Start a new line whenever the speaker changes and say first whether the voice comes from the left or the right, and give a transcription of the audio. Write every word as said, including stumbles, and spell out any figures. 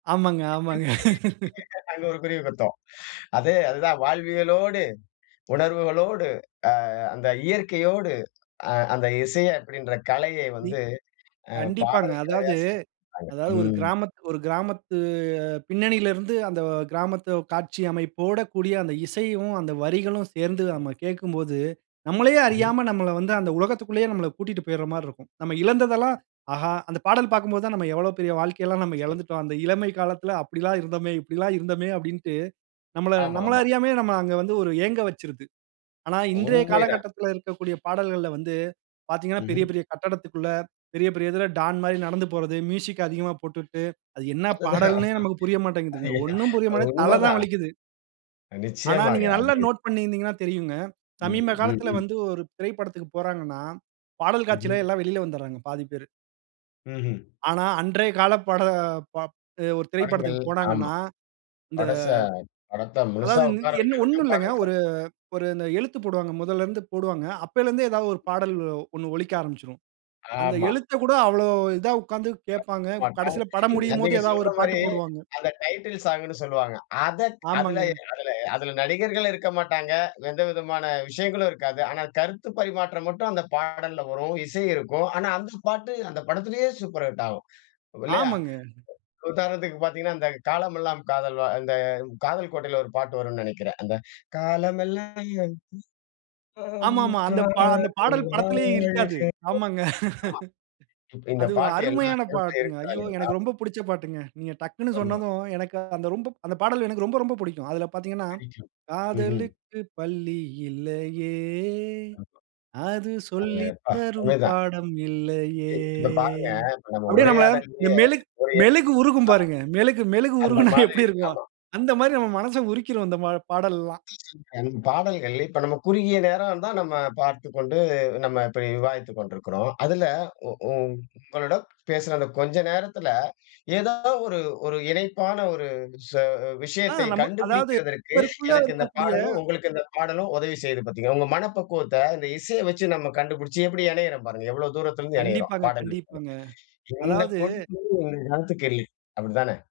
right: ஆமாங்க ஆமாங்க.
left: [unintelligible] அங்க ஒரு குருவி கத்தும். அது அதுதான் வாழ்வியலோடு, உணர்வுகளோடு, அ அந்த இயற்கையோடு, அ அந்த இசை அப்டின்ற கலையை
right: நீ
left: வந்து, அ
right: கண்டிப்பாங்க.
left: பாடல் கலையா
right: அதாவது அதாவது
left: சேர்த்துருக்காங்க,
right: ஒரு
left: ம்.
right: கிராமத் கிராமத்து பின்னணியில இருந்து, அந்த கிராமத்து காட்சி அமைப்போடக்கூடிய அந்த இசையும், அந்த வரிகளும் சேர்ந்து, நம்ம கேக்கும்போது, நம்மளயே
left: ம்ஹ்ம்.
right: அறியாம நம்மள வந்து அந்த உலகத்துக்குள்ளயே, நம்மள கூட்டிட்டு போயிர்ர மாரி இருக்கும். நம்ம இழந்ததெல்லாம் ஆஹா! அந்த பாடல் பாக்கும்போது தான் "நம்ம எவ்ளோ பெரிய வாழ்க்கை எல்லாம் நம்ம
left: சரி.
right: இழந்துட்டோம். அந்த இளமை காலத்துல அப்டியெல்லாம் இருந்தோமே! இப்டி எல்லாம் இருந்தோமே!" அப்டின்னுட்டு நம்மள
left: ஆமா
right: நம்மள
left: ஆமா.
right: அறியாமலே நம்மள அங்க வந்து ஒரு ஏங்க வச்சுருது. ஆனா, இன்றய
left: உண்மை தான்.
right: காலகட்டத்துல இருக்கக்கூடிய பாடல்கள்ல வந்து, பாத்தீங்கன்னா பெரிய
left: ம்ஹ்ம்.
right: பெரிய கட்டிடத்துக்குள்ள, பெரிய பெரிய இதுல டான் மாரி நடந்து போறது, மியூசிக் அதிகமா போட்டுட்டு அது என்ன
left: அதுதான்
right: பாடல்னே நமக்கு புரிய மாட்டேங்குதுங்க.
left: அதேதான்.
right: ஒண்ணும் புரிய
left: அ
right: மாட்டுது, தல தான்
left: உண்மதான்.
right: வலிக்குது.
left: அ
right: ஆனா,
left: நிச்சயமாக,
right: நீங்க நல்லா
left: அது
right: நோட் பண்ணியிருந்தீங்கன்னா தெரியுங்க.
left: ம்,
right: சமீப காலத்துல
left: ம்ஹ்ம்.
right: வந்து ஒரு திரைப்படத்துக்கு போறாங்கன்னா, பாடல்
left: ம்ஹ்ம்.
right: காட்சில எல்லாம் வெளியில வந்துடுறாங்க, பாதி பேரு.
left: ம்ஹ்ம்.
right: ஆனா, அன்றய கால பட ப அ ஒரு
left: படங்கள்
right: திரைப்படத்துக்கு
left: ஆமா.
right: போனாங்கன்னா, இந்த
left: படச படத்த முழுசா
right: அதாவது இங்
left: உக்கார
right: என்ன
left: வக்குறதுக்கு
right: ஒண்ணும் இல்லங்க.
left: பாடல்
right: ஒரு
left: பாதி.
right: ஒரு இந்த எழுத்து போடுவாங்க. முதல்லருந்து போடுவாங்க. அப்பேலருந்து ஏதாவது ஒரு பாடல் ஒண்ணு ஒலிக்க ஆரம்பிச்சுரும். அந்த
left: ஆமா.
right: எழுத்தக் கூட அவ்ளோ இதுவா உக்காந்து
left: [unintelligible]
right: கேப்பாங்க.
left: மாட்டோம்,
right: கடசியில படம்
left: அது
right: முடியும்போது,
left: நீங்க
right: ஏதாவது
left: சொல்ற
right: ஒரு
left: மாரி,
right: பாட்டு போடுவாங்க.
left: அந்த டைட்டில் சாங்குன்னு சொல்லுவாங்க. அதக் அதுல
right: ஆமாங்க.
left: அதுல அதுல நடிகர்களும் இருக்க மாட்டாங்க. எந்த விதமான விஷயங்களும் இருக்காது. ஆனா, கருத்து பரிமாற்றம் மட்டும் அந்த பாடல்ல வரும், இசை இருக்கும். ஆனா அந்த பாட்டு, அந்த படத்துலயே சூப்பர் ஹிட்டாகும், இல்லையா?
right: ஆமாங்க.
left: உதாரணத்துக்கு பாத்தீங்கன்னா, அந்த காலமெல்லாம் காதல் வா இந்த காதல் கோட்டையில ஒரு பாட்டு வரும்ன்னு நெனைக்குறேன். அந்த "காலம் எல்லாம்
right: ஆமாமா. அந்த
left: காதல்
right: பா அந்த பாடல்
left: வாழ்க"
right: படத்துலயே இருக்காது,
left: ஆமா.
right: ஆமாங்க
left: இப்ப இந்த
right: அது ஒரு
left: பாட்டு எல்லா
right: அருமயான
left: கருத்தும்
right: பாட்டுங்க. ஐயோ!
left: [unintelligible]
right: எனக்கு ரொம்ப புடிச்ச பாட்டுங்க. நீங்க டக்ன்னு
left: ஆமா.
right: சொன்னதும், எனக்கு அந்த ரொம்ப அந்த பாடல் எனக்கு ரொம்ப ரொம்ப புடிக்கும். அதுல பாத்தீங்கன்னா,
left: பிடிக்கும், ம்ஹ்ம்.
right: "காதலுக்கு பள்ளி இல்லயே,
left: ஆமா. அது
right: அது சொல்லி
left: எப்பா!
right: தரும்
left: உண்மை தான்.
right: பாடம் இல்லயே"
left: ஏ, இப்ப பாருங்க, இப்ப நம்ம
right: அப்டியே நம்மள இந்த
left: உரையாடல்லயே,
right: மெழுக்
left: ஒரு எண்
right: மெழுகு உருகும் பாருங்க, மெழுகு
left: ஆமா.
right: மெழுகு
left: அந்த
right: உருகுனா
left: மாதிரி
right: எப்டி இருக்கும்?
left: ஆமா
right: அந்த மாரி நம்ம மனச உருக்கிரும் இந்த மாரி பாடலெல்லாம்.
left: [unintelligible] இந்த பாடல்கள்ல, இப்ப நம்ம குறுகிய நேரம் தான், நம்ம பார்த்துக்கொண்டு நம்ம இப்டி விவாதித்துக் கொண்டிருக்கிறோம். அதுல உ உ உங்களோட பேசுன அந்த கொஞ்ச நேரத்துல, ஏதோ ஒரு ஒரு இணைப்பான ஒரு விஷய அ
right: அ,
left: விஷயத்தை
right: நமக் அதாவது,
left: கண்டுபிடிக்குறதற்கு,
right: இவருக்குள்ள
left: எனக்கு இந்த
right: இருக்கக்கூடிய
left: பாடலும் உங்களுக்கு இந்த பாடலும் உதவி செய்து பாத்தீங்களா? உங்க மனப்பக்குவத்த இந்த இசைய வெச்சு நம்ம கண்டுபிடிச்சு, எப்டி இணையிறோம் பாருங்க. எவ்ளோ தூரத்துலருந்து இணையிறோம்,
right: கண்டிப்பாங்க
left: பாடல்கள்
right: கண்டிப்பாங்க.
left: மூலம். இந்த
right: அதாவது
left: கொடுப்பினை இவர்கள் காலத்துக்கு இல்லங்க. அப்டி தானே?